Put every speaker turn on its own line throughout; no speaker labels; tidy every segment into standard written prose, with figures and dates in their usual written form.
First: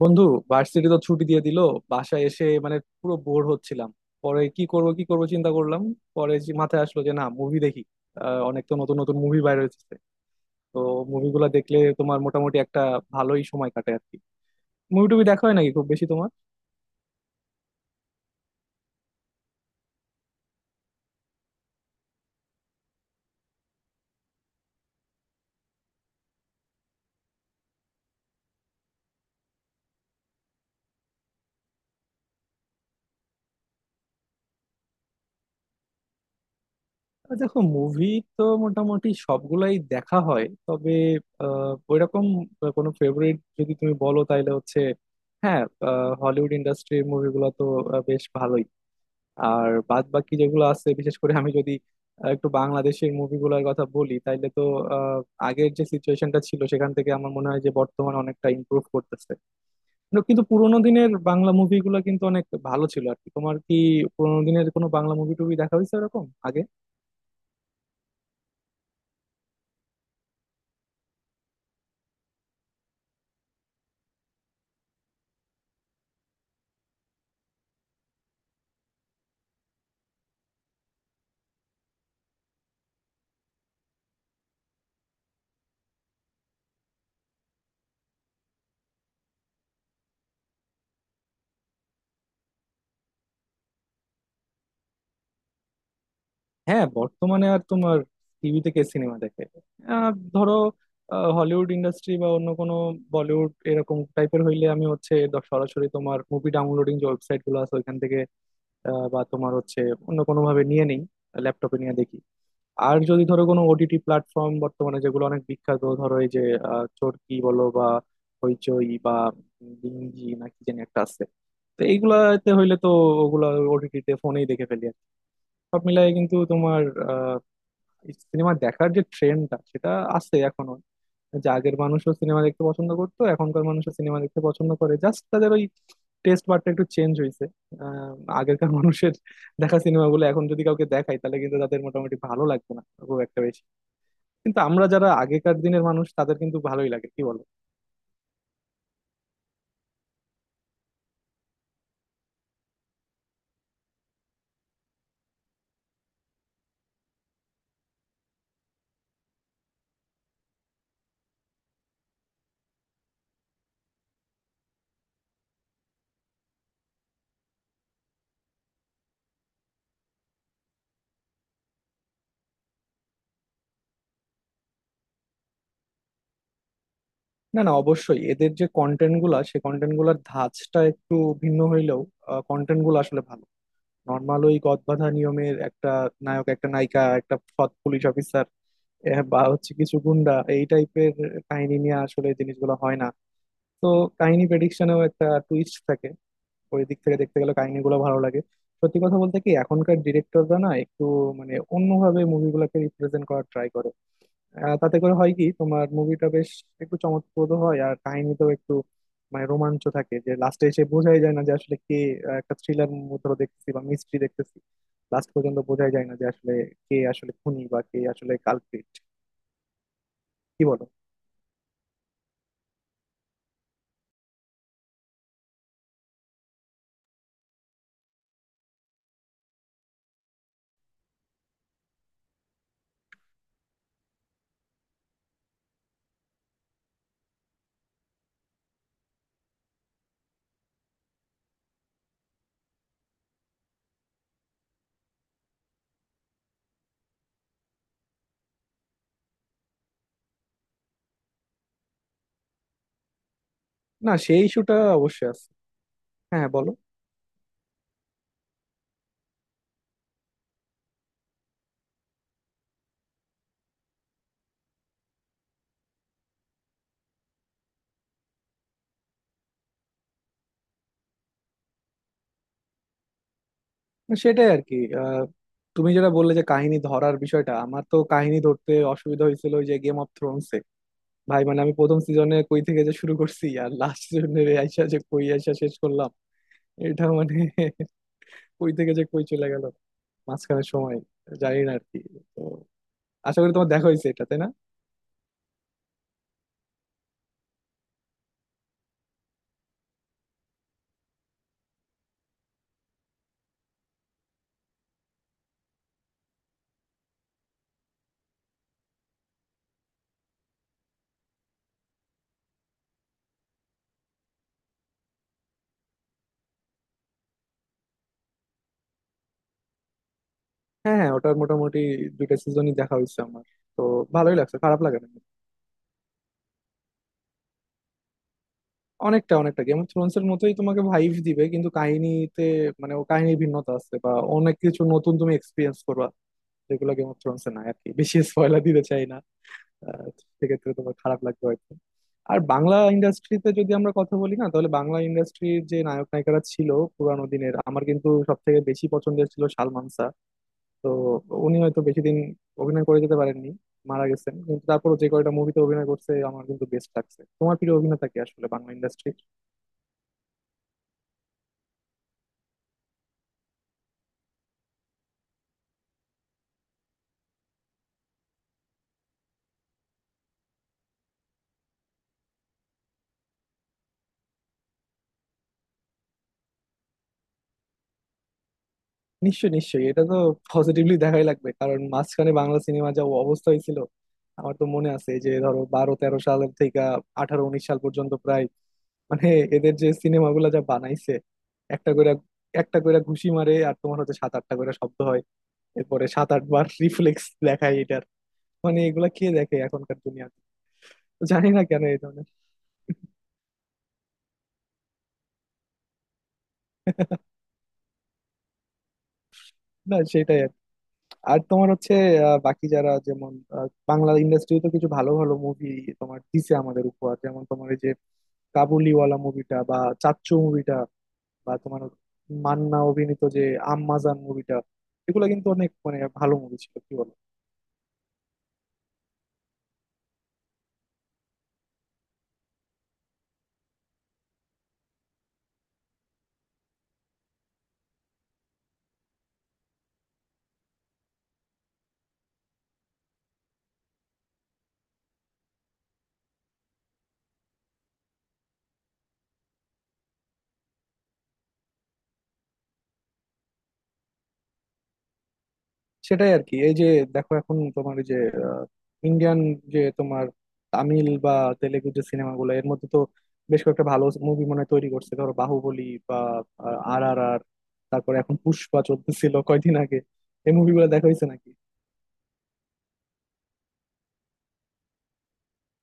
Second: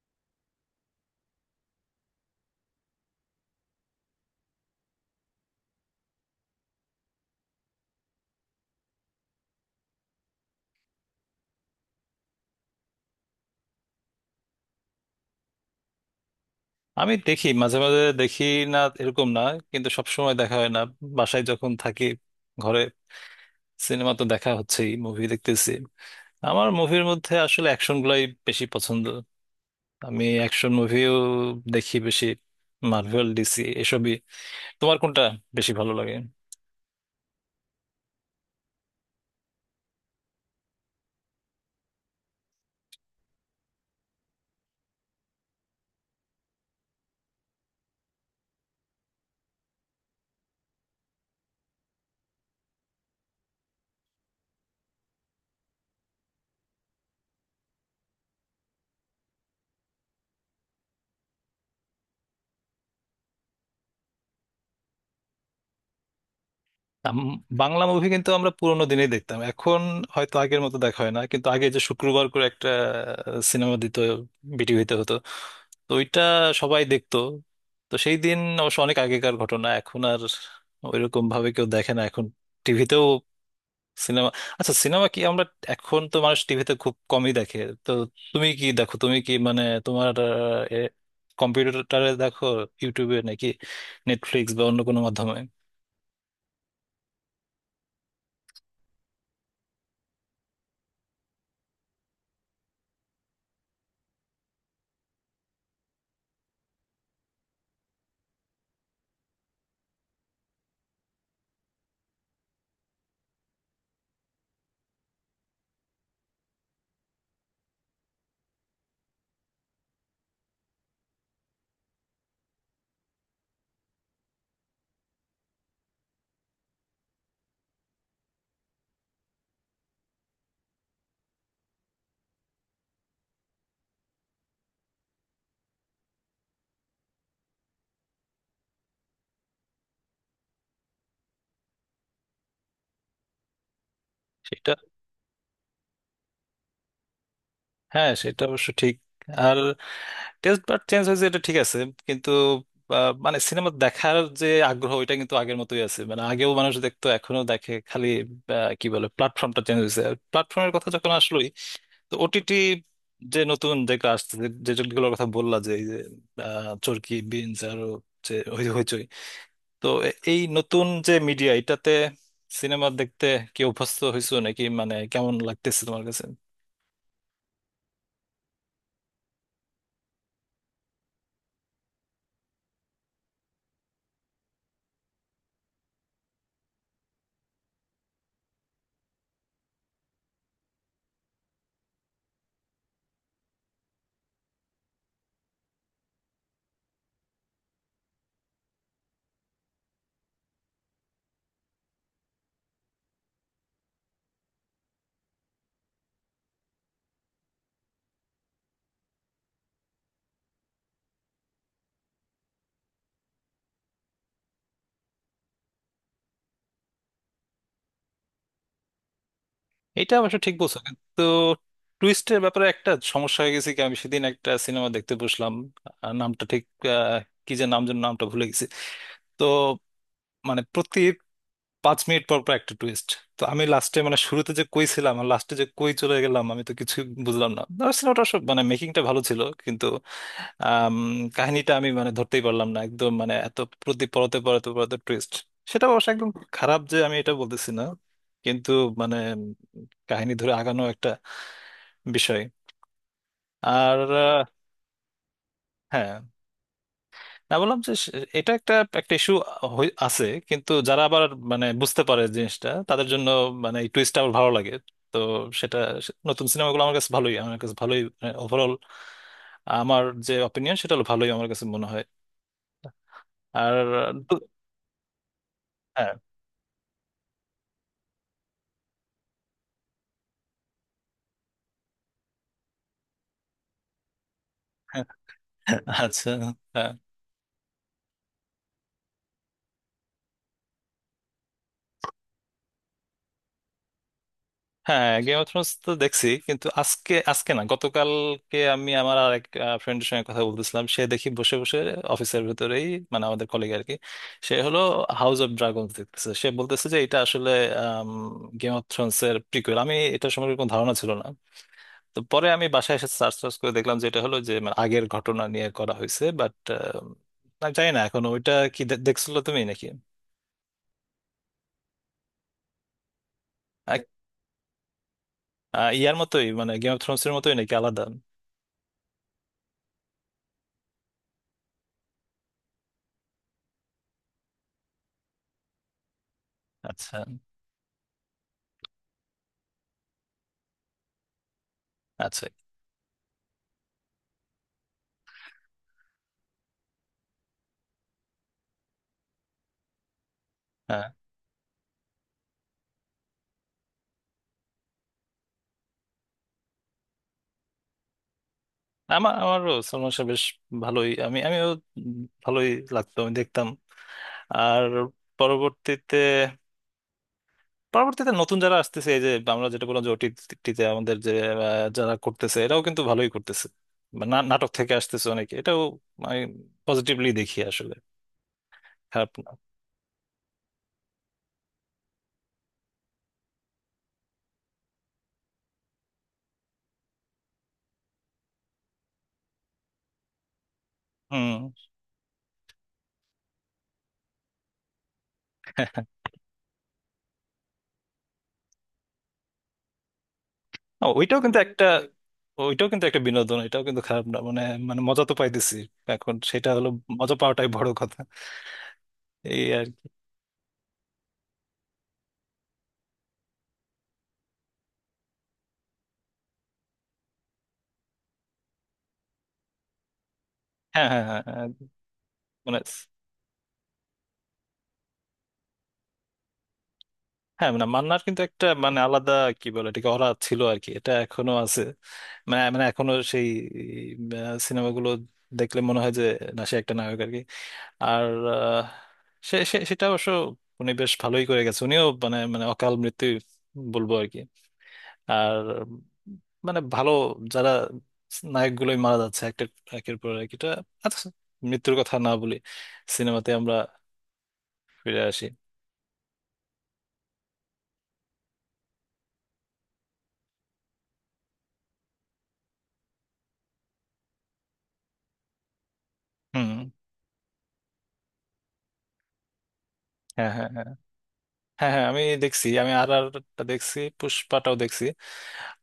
বন্ধু, ভার্সিটি তো ছুটি দিয়ে দিল। বাসায় এসে মানে পুরো বোর হচ্ছিলাম। পরে কি করব কি করব চিন্তা করলাম। পরে যে মাথায় আসলো যে না মুভি দেখি। অনেক তো নতুন নতুন মুভি বাইর হয়েছে। তো মুভিগুলা দেখলে তোমার মোটামুটি একটা ভালোই সময় কাটে আর কি। মুভি টুভি দেখা হয় নাকি খুব বেশি তোমার?
আমি দেখি মাঝে মাঝে দেখি, না এরকম না, কিন্তু সব সময় দেখা হয় না। বাসায় যখন থাকি ঘরে সিনেমা তো দেখা হচ্ছেই, মুভি দেখতেছি। আমার মুভির মধ্যে আসলে অ্যাকশন গুলাই বেশি পছন্দ। আমি অ্যাকশন মুভিও দেখি বেশি, মার্ভেল, ডিসি এসবই। তোমার কোনটা বেশি ভালো লাগে?
দেখো মুভি তো মোটামুটি সবগুলাই দেখা হয়, তবে ওইরকম কোনো ফেভারিট যদি তুমি বলো তাহলে হচ্ছে হ্যাঁ, হলিউড ইন্ডাস্ট্রির মুভিগুলো তো বেশ ভালোই। আর বাদ বাকি যেগুলো আছে, বিশেষ করে আমি যদি একটু বাংলাদেশের মুভিগুলোর কথা বলি তাইলে তো আহ, আগের যে সিচুয়েশনটা ছিল সেখান থেকে আমার মনে হয় যে বর্তমান অনেকটা ইমপ্রুভ করতেছে। কিন্তু কিন্তু পুরোনো দিনের বাংলা মুভিগুলো কিন্তু অনেক ভালো ছিল আর কি। তোমার কি পুরোনো দিনের কোনো বাংলা মুভি টুভি দেখা হয়েছে এরকম আগে?
আম, বাংলা মুভি কিন্তু আমরা পুরোনো দিনেই দেখতাম, এখন হয়তো আগের মতো দেখা হয় না। কিন্তু আগে যে শুক্রবার করে একটা সিনেমা দিত, বিটিভিতে হতো, তো ওইটা সবাই দেখতো। তো সেই দিন অবশ্য অনেক আগেকার ঘটনা, এখন আর ওইরকম ভাবে কেউ দেখে না এখন, টিভিতেও সিনেমা। আচ্ছা, সিনেমা কি আমরা, এখন তো মানুষ টিভিতে খুব কমই দেখে, তো তুমি কি দেখো, তুমি কি মানে তোমার কম্পিউটারে দেখো, ইউটিউবে নাকি নেটফ্লিক্স বা অন্য কোনো মাধ্যমে?
হ্যাঁ বর্তমানে আর তোমার টিভিতে কে সিনেমা দেখে। ধরো হলিউড ইন্ডাস্ট্রি বা অন্য কোনো বলিউড এরকম টাইপের হইলে আমি হচ্ছে সরাসরি তোমার মুভি ডাউনলোডিং যে ওয়েবসাইট গুলো আছে ওইখান থেকে বা তোমার হচ্ছে অন্য কোনোভাবে নিয়ে নেই, ল্যাপটপে নিয়ে দেখি। আর যদি ধরো কোনো ওটিটি প্ল্যাটফর্ম বর্তমানে যেগুলো অনেক বিখ্যাত, ধরো এই যে চরকি বলো বা হইচই বা ডিঙ্গি না কি জানি একটা আছে, তো এইগুলাতে হইলে তো ওগুলা ওটিটিতে ফোনেই দেখে ফেলি আর কি। সব মিলাই কিন্তু তোমার সিনেমা দেখার যে ট্রেন্ডটা সেটা আছে এখনো। যে আগের মানুষও সিনেমা দেখতে পছন্দ করতো, এখনকার মানুষও সিনেমা দেখতে পছন্দ করে, জাস্ট তাদের ওই টেস্ট বারটা একটু চেঞ্জ হয়েছে। আহ, আগেরকার মানুষের দেখা সিনেমাগুলো এখন যদি কাউকে দেখাই তাহলে কিন্তু তাদের মোটামুটি ভালো লাগবে না খুব একটা বেশি, কিন্তু আমরা যারা আগেকার দিনের মানুষ তাদের কিন্তু ভালোই লাগে, কি বলো?
হ্যাঁ, সেটা অবশ্য ঠিক। আর টেস্ট বার চেঞ্জ হয়েছে, এটা ঠিক আছে, কিন্তু মানে সিনেমা দেখার যে আগ্রহ ওইটা কিন্তু আগের মতোই আছে, মানে আগেও মানুষ দেখতো এখনো দেখে, খালি কি বলে প্ল্যাটফর্মটা চেঞ্জ হয়েছে। প্ল্যাটফর্মের কথা যখন আসলোই, তো ওটিটি যে নতুন যেগুলো আসছে, যে যেগুলোর কথা বললা, যে এই যে চরকি, বিনস, আরো যে হইচই, তো এই নতুন যে মিডিয়া, এটাতে সিনেমা দেখতে কি অভ্যস্ত হয়েছো নাকি, মানে কেমন লাগতেছে তোমার কাছে?
না না, অবশ্যই এদের যে কন্টেন্ট গুলা সে কন্টেন্ট গুলার ধাঁচটা একটু ভিন্ন হইলেও কন্টেন্ট গুলো আসলে ভালো। নর্মাল ওই গদবাঁধা নিয়মের একটা নায়ক, একটা নায়িকা, একটা সৎ পুলিশ অফিসার বা হচ্ছে কিছু গুন্ডা, এই টাইপের কাহিনী নিয়ে আসলে জিনিসগুলো হয় না। তো কাহিনী প্রেডিকশনেও একটা টুইস্ট থাকে। ওই দিক থেকে দেখতে গেলে কাহিনীগুলো ভালো লাগে। সত্যি কথা বলতে কি, এখনকার ডিরেক্টররা না একটু মানে অন্যভাবে মুভিগুলোকে রিপ্রেজেন্ট করার ট্রাই করে। তাতে করে হয় কি তোমার মুভিটা বেশ একটু চমকপ্রদ হয়, আর কাহিনীতেও একটু মানে রোমাঞ্চ থাকে যে লাস্টে এসে বোঝাই যায় না যে আসলে কে। একটা থ্রিলার ধরো দেখতেছি বা মিস্ট্রি দেখতেছি, লাস্ট পর্যন্ত বোঝাই যায় না যে আসলে কে আসলে খুনি বা কে আসলে কালপ্রিট।
এটা অবশ্য ঠিক
কি
বলছো,
বলো?
কিন্তু টুইস্টের ব্যাপারে একটা সমস্যা হয়ে গেছে। কি, আমি সেদিন একটা সিনেমা দেখতে বসলাম, নামটা ঠিক আহ, কি যে নাম যেন, নামটা ভুলে গেছি, তো মানে প্রতি 5 মিনিট পর পর একটা টুইস্ট। তো আমি লাস্টে, মানে শুরুতে যে কই ছিলাম আর লাস্টে যে কই চলে গেলাম, আমি তো কিছু বুঝলাম না। আর সিনেমাটা সব, মানে মেকিংটা ভালো ছিল, কিন্তু আম, কাহিনীটা আমি মানে ধরতেই পারলাম না একদম, মানে এত প্রতি পরতে পরতে পরতে টুইস্ট। সেটা অবশ্য একদম খারাপ যে আমি এটা বলতেছি না, কিন্তু মানে কাহিনী ধরে আগানো একটা বিষয়। আর
না সেই ইস্যুটা অবশ্যই আছে।
হ্যাঁ,
হ্যাঁ বলো।
না বললাম যে এটা একটা, একটা ইস্যু আছে, কিন্তু যারা আবার মানে বুঝতে পারে জিনিসটা, তাদের জন্য মানে এই টুইস্টটা আবার ভালো লাগে। তো সেটা, নতুন সিনেমাগুলো আমার কাছে ভালোই, আমার কাছে ভালোই। ওভারঅল আমার যে অপিনিয়ন সেটা হলো ভালোই, আমার কাছে মনে হয়। আর
না,
দু-
সেটাই আর কি। তুমি যেটা
হ্যাঁ,
বললে যে কাহিনী ধরার বিষয়টা, আমার তো কাহিনী ধরতে অসুবিধা হয়েছিল ওই যে গেম অফ থ্রোনসে। ভাই মানে আমি প্রথম সিজনে কই থেকে যে শুরু করছি আর লাস্ট সিজনে আইসা যে
হ্যাঁ,
কই আইসা শেষ করলাম।
আচ্ছা, হ্যাঁ,
এটা মানে কই থেকে যে কই চলে গেল মাঝখানে সময় জানি না আর কি। তো আশা করি তোমার দেখা হয়েছে এটা, তাই না?
হ্যাঁ। গেম অফ থ্রোনস তো দেখছি, কিন্তু আজকে, আজকে না গতকালকে আমি আমার আর এক ফ্রেন্ডের সঙ্গে কথা বলতেছিলাম, সে দেখি বসে বসে অফিসের ভেতরেই, মানে আমাদের কলিগ আর কি, সে হলো হাউস অফ ড্রাগনস দেখতেছে। সে বলতেছে যে এটা আসলে গেম অফ থ্রোনস এর প্রিকুয়েল। আমি এটা সম্পর্কে কোনো ধারণা ছিল না, তো পরে আমি বাসায় এসে সার্চ টার্চ করে দেখলাম যে এটা হলো যে মানে আগের ঘটনা নিয়ে করা হয়েছে, বাট আমি জানি না এখন ওইটা কি, দেখছিল তুমি নাকি?
হ্যাঁ হ্যাঁ, ওটার মোটামুটি 2টা সিজনই দেখা হয়েছে আমার। তো
আ-
ভালোই লাগছে, খারাপ লাগে না।
আ, ইয়ার মতোই, মানে গেম অফ থ্রোনস এর মতোই নাকি আলাদা?
অনেকটা অনেকটা গেম অফ থ্রোনস এর মতোই তোমাকে ভাইব দিবে, কিন্তু কাহিনীতে মানে ও কাহিনীর ভিন্নতা আছে বা অনেক কিছু নতুন তুমি এক্সপিরিয়েন্স করবা যেগুলো গেম
আচ্ছা,
অফ থ্রোনস এ নাই আর কি। বেশি স্পয়লার দিতে চাই না। আহ, সেক্ষেত্রে তোমার খারাপ লাগবে হয়তো। আর
আচ্ছা।
বাংলা ইন্ডাস্ট্রিতে যদি আমরা কথা বলি না তাহলে বাংলা ইন্ডাস্ট্রির যে নায়ক নায়িকারা ছিল পুরানো দিনের, আমার কিন্তু সব থেকে বেশি পছন্দের ছিল সালমান শাহ। তো
হ্যাঁ।
উনি হয়তো বেশি দিন অভিনয় করে যেতে পারেননি, মারা গেছেন, কিন্তু তারপরও যে কয়টা মুভিতে অভিনয় করছে আমার কিন্তু বেস্ট লাগছে। তোমার প্রিয় অভিনেতা কি আসলে বাংলা ইন্ডাস্ট্রি?
আমার, আমারও সলমান শাহ বেশ ভালোই, আমিও ভালোই লাগতো, আমি দেখতাম। আর পরবর্তীতে পরবর্তীতে নতুন যারা আসতেছে, এই যে আমরা যেটা বললাম যে ওটিটিতে আমাদের যে যারা করতেছে, এরাও কিন্তু ভালোই করতেছে। বা নাটক থেকে আসতেছে অনেকে, এটাও আমি পজিটিভলি দেখি আসলে, খারাপ না।
নিশ্চয়ই নিশ্চয়ই, এটা তো পজিটিভলি দেখাই লাগবে, কারণ মাঝখানে বাংলা সিনেমা যা অবস্থা হয়েছিল। আমার তো মনে আছে যে ধরো 12-13 সাল থেকে 18-19 সাল পর্যন্ত প্রায় মানে এদের যে সিনেমাগুলো যা বানাইছে,
হুম।
একটা করে একটা করে ঘুষি মারে আর তোমার হচ্ছে 7-8টা করে শব্দ হয়, এরপরে 7-8 বার রিফ্লেক্স দেখায় এটার। মানে এগুলা কে দেখে এখনকার দুনিয়াতে?
আ,
তো
ওইটাও
জানি
কিন্তু
না কেন
একটা,
এই ধরনের
ওইটাও কিন্তু একটা বিনোদন, এটাও কিন্তু খারাপ না, মানে মানে মজা তো পাইতেছি। এখন সেটা হলো, মজা পাওয়াটাই বড় কথা, এই আর
না
কি।
সেটাই আর কি। আর তোমার হচ্ছে বাকি যারা যেমন বাংলা ইন্ডাস্ট্রি তো কিছু ভালো ভালো মুভি তোমার দিছে আমাদের উপহার, যেমন তোমার এই যে কাবুলিওয়ালা মুভিটা বা চাচ্চু মুভিটা
হ্যাঁ, হ্যাঁ, হ্যাঁ,
বা
হ্যাঁ,
তোমার
মানে
মান্না অভিনীত যে আম্মাজান মুভিটা, এগুলো কিন্তু অনেক মানে ভালো মুভি ছিল, কি বলো?
হ্যাঁ, মানে মান্নার কিন্তু একটা মানে আলাদা, কি বলে এটাকে, অরা ছিল আর কি, এটা এখনো আছে। মানে মানে এখনো সেই সিনেমাগুলো দেখলে মনে হয় যে না, সে একটা নায়ক আর কি। আর আহ, সে সে সেটা অবশ্য, উনি বেশ ভালোই করে গেছে। উনিও মানে মানে অকাল মৃত্যু বলবো আর কি। আর মানে ভালো যারা নায়কগুলোই মারা যাচ্ছে একটা, একের পর এক এটা। আচ্ছা, মৃত্যুর কথা না বলি, সিনেমাতে আমরা ফিরে আসি।
সেটাই আর কি। এই যে দেখো এখন তোমার এই যে ইন্ডিয়ান যে তোমার তামিল বা তেলেগু যে সিনেমাগুলো এর মধ্যে তো বেশ কয়েকটা ভালো মুভি মনে হয় তৈরি করছে, ধরো বাহুবলী বা
হুম।
আর আর আর তারপরে এখন পুষ্পা চলতেছিল কয়দিন আগে।
হ্যাঁ,
এই
হ্যাঁ,
মুভিগুলো
হ্যাঁ,
দেখা হয়েছে নাকি?
হ্যাঁ। হ্যাঁ, আমি দেখছি, আমি আর আরটা দেখছি, পুষ্পাটাও দেখছি।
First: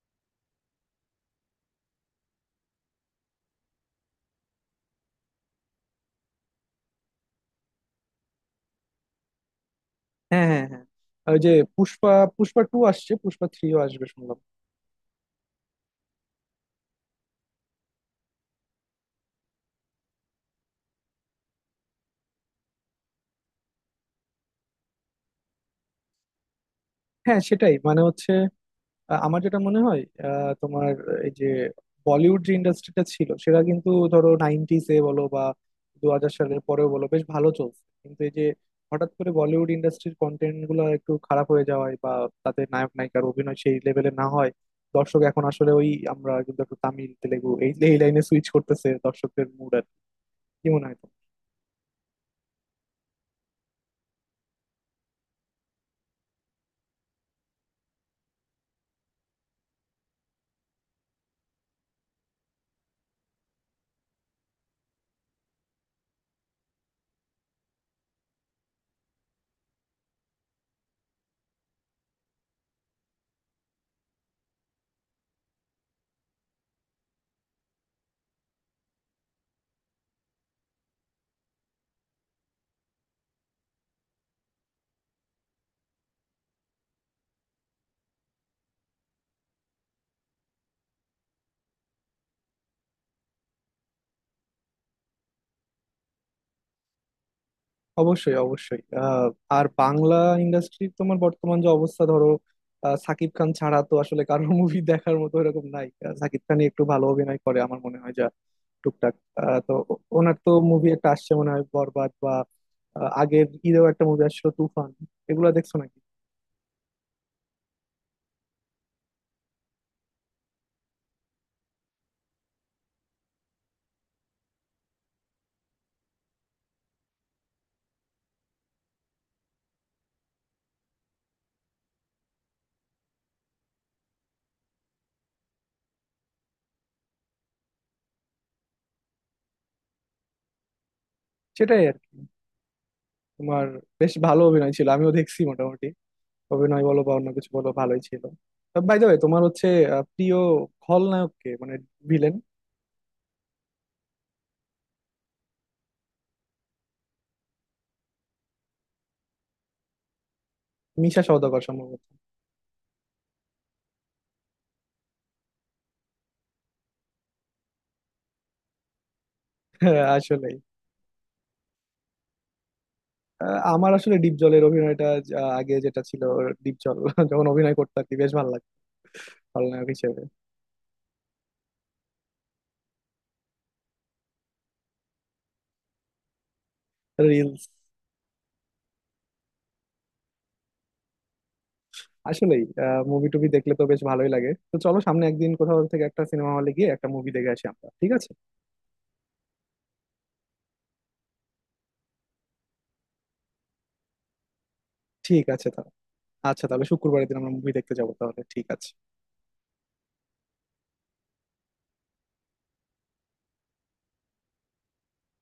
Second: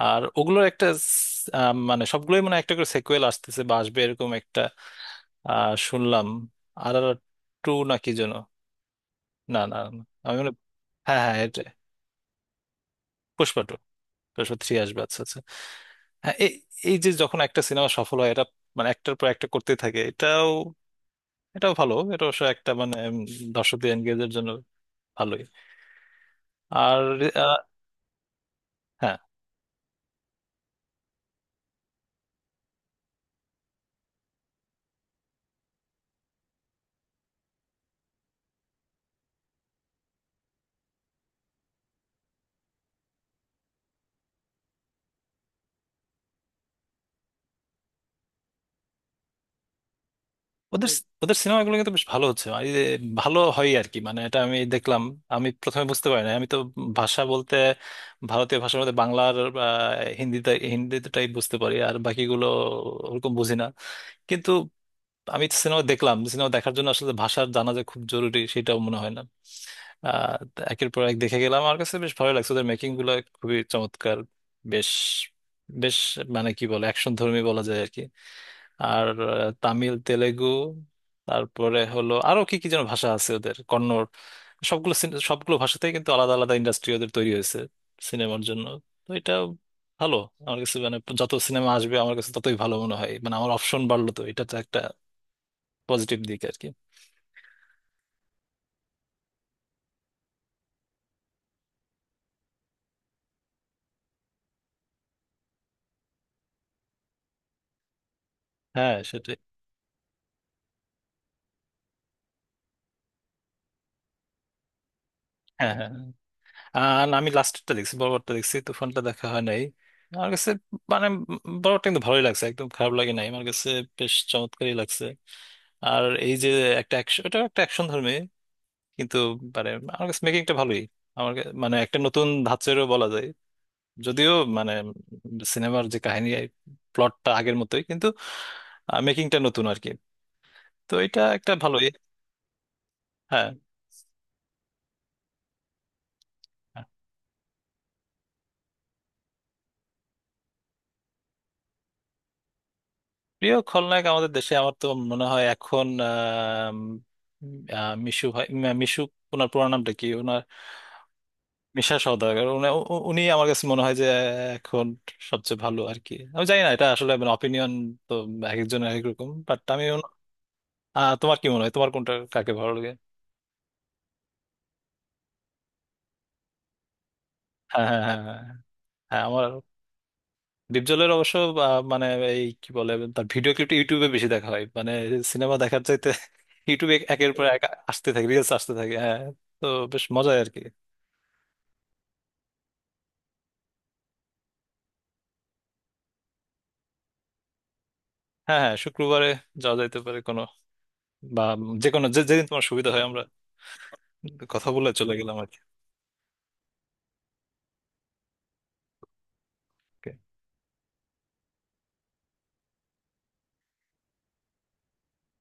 আর ওগুলোর একটা মানে সবগুলোই মানে একটা করে সেকুয়েল আসতেছে বা আসবে, এরকম একটা শুনলাম। আর আর টু না কি যেন, না, না, না। আমি
হ্যাঁ
মানে
হ্যাঁ হ্যাঁ,
হ্যাঁ, হ্যাঁ,
ওই যে
এটা
পুষ্পা, পুষ্পা টু আসছে, পুষ্পা
পুষ্পা টু,
থ্রিও আসবে শুনলাম।
পুষ্পা থ্রি আসবে, আচ্ছা, আচ্ছা। হ্যাঁ, এই, এই যে যখন একটা সিনেমা সফল হয়, এটা মানে একটার পর একটা করতে থাকে, এটাও, এটাও ভালো। এটা অবশ্য একটা মানে দর্শকদের এনগেজের জন্য ভালোই। আর
হ্যাঁ
আহ,
সেটাই মানে হচ্ছে
হ্যাঁ।
আমার যেটা মনে হয় তোমার এই যে বলিউড যে ইন্ডাস্ট্রিটা ছিল সেটা কিন্তু ধরো নাইনটিস এ বলো বা 2000 সালের পরেও বলো বেশ ভালো চলছে, কিন্তু এই যে হঠাৎ করে বলিউড ইন্ডাস্ট্রির কন্টেন্ট গুলো একটু খারাপ হয়ে যাওয়ায় বা তাদের নায়ক নায়িকার অভিনয় সেই লেভেলে না হয়, দর্শক এখন আসলে ওই আমরা কিন্তু একটু তামিল তেলেগু এই এই লাইনে সুইচ করতেছে দর্শকদের মুড। আর কি মনে
ওদের
হয় তোমার?
ওদের সিনেমাগুলো কিন্তু বেশ ভালো হচ্ছে, আর এই যে ভালো হয় আর কি। মানে এটা আমি দেখলাম, আমি প্রথমে বুঝতে পারি না। আমি তো ভাষা বলতে, ভারতীয় ভাষার মধ্যে বাংলার বা হিন্দিতে, হিন্দিটাই বুঝতে পারি, আর বাকিগুলো ওরকম বুঝি না। কিন্তু আমি সিনেমা দেখলাম, সিনেমা দেখার জন্য আসলে ভাষার জানা যে খুব জরুরি সেটাও মনে হয় না। আহ, তো একের পর এক দেখে গেলাম, আমার কাছে বেশ ভালো লাগছে। ওদের মেকিং গুলো খুবই চমৎকার। বেশ, বেশ মানে কি বলে অ্যাকশন ধর্মী বলা যায় আর কি। আর তামিল, তেলেগু, তারপরে হলো আরো কি কি যেন ভাষা আছে ওদের, কন্নড়। সবগুলো ভাষাতেই কিন্তু আলাদা আলাদা ইন্ডাস্ট্রি ওদের তৈরি হয়েছে সিনেমার জন্য। তো এটা ভালো। আমার কাছে মানে যত সিনেমা আসবে আমার কাছে ততই ভালো মনে হয়, মানে আমার অপশন বাড়লো, তো এটা তো একটা পজিটিভ দিক আর কি।
অবশ্যই অবশ্যই। আর বাংলা ইন্ডাস্ট্রির তোমার বর্তমান যে অবস্থা ধরো সাকিব খান ছাড়া তো আসলে কারোর মুভি দেখার মতো এরকম নাই। সাকিব খানই একটু ভালো অভিনয় করে আমার মনে হয় যা
হ্যাঁ,
টুকটাক।
সেটাই।
তো ওনার তো মুভি একটা আসছে মনে হয় বরবাদ বা আগের ঈদেও একটা মুভি আসছিল তুফান, এগুলো
হ্যাঁ,
দেখছো
হ্যাঁ,
নাকি?
হ্যাঁ। আর আমি লাস্টেরটা দেখছি, বড়বারটা দেখছি, তো ফোনটা দেখা হয় নাই আমার কাছে। মানে বড়টা কিন্তু ভালোই লাগছে, একদম খারাপ লাগে নাই আমার কাছে, বেশ চমৎকারই লাগছে। আর এই যে একটা ওটা একটা অ্যাকশন ধর্মী, কিন্তু মানে আমার কাছে মেকিংটা ভালোই। আমার কা-, মানে একটা নতুন ধাঁচেরও বলা যায়, যদিও মানে সিনেমার যে কাহিনী প্লটটা আগের মতোই, কিন্তু মেকিংটা নতুন আর কি। তো এটা একটা
সেটাই
ভালোই।
আর কি।
হ্যাঁ।
তোমার বেশ ভালো অভিনয় ছিল, আমিও দেখছি মোটামুটি। অভিনয় বলো বা অন্য কিছু বলো ভালোই ছিল। বাই দ্য ওয়ে তোমার হচ্ছে প্রিয় খলনায়ক কে মানে ভিলেন?
প্রিয় খলনায়ক আমাদের দেশে, আমার তো মনে হয় এখন মিশু ভাই, মিশু, ওনার পুরো নামটা কি ওনার?
মিশা সওদাগর
মিশা
সম্ভবত।
সওদাগর, উনি, উনি আমার কাছে মনে হয় যে এখন সবচেয়ে ভালো আর কি। আমি জানি না, এটা আসলে মানে অপিনিয়ন, তো এক একজনের এক এক রকম, বাট আমি
হ্যাঁ, আসলেই।
তোমার কি মনে হয়, তোমার কোনটা, কাকে ভালো লাগে?
আমার আসলে ডিপ জলের অভিনয়টা যা আগে যেটা ছিল, ডিপ জল যখন অভিনয়
হ্যাঁ,
করতো
হ্যাঁ,
আর কি
হ্যাঁ,
বেশ
হ্যাঁ,
ভালো লাগতো
হ্যাঁ, আমার
খলনায়ক হিসেবে।
ডিপজলের অবশ্য মানে এই কি বলে, তার ভিডিও ক্লিপটা ইউটিউবে বেশি দেখা হয়, মানে সিনেমা দেখার চাইতে ইউটিউবে একের পর
রিলস।
এক আসতে থাকে, রিলস আসতে থাকে, হ্যাঁ। তো বেশ মজাই আর কি।
আসলেই মুভি টুভি দেখলে তো বেশ ভালোই লাগে। তো চলো সামনে একদিন কোথাও থেকে একটা সিনেমা হলে গিয়ে একটা মুভি দেখে আসি আমরা, ঠিক আছে?
হ্যাঁ, হ্যাঁ, শুক্রবারে যাওয়া যাইতে পারে, কোনো বা যে কোনো, যেদিন তোমার সুবিধা হয় আমরা কথা বলে চলে গেলাম
ঠিক
আর
আছে তাহলে। আচ্ছা তাহলে শুক্রবারের দিন আমরা মুভি দেখতে যাবো তাহলে, ঠিক আছে?
কি।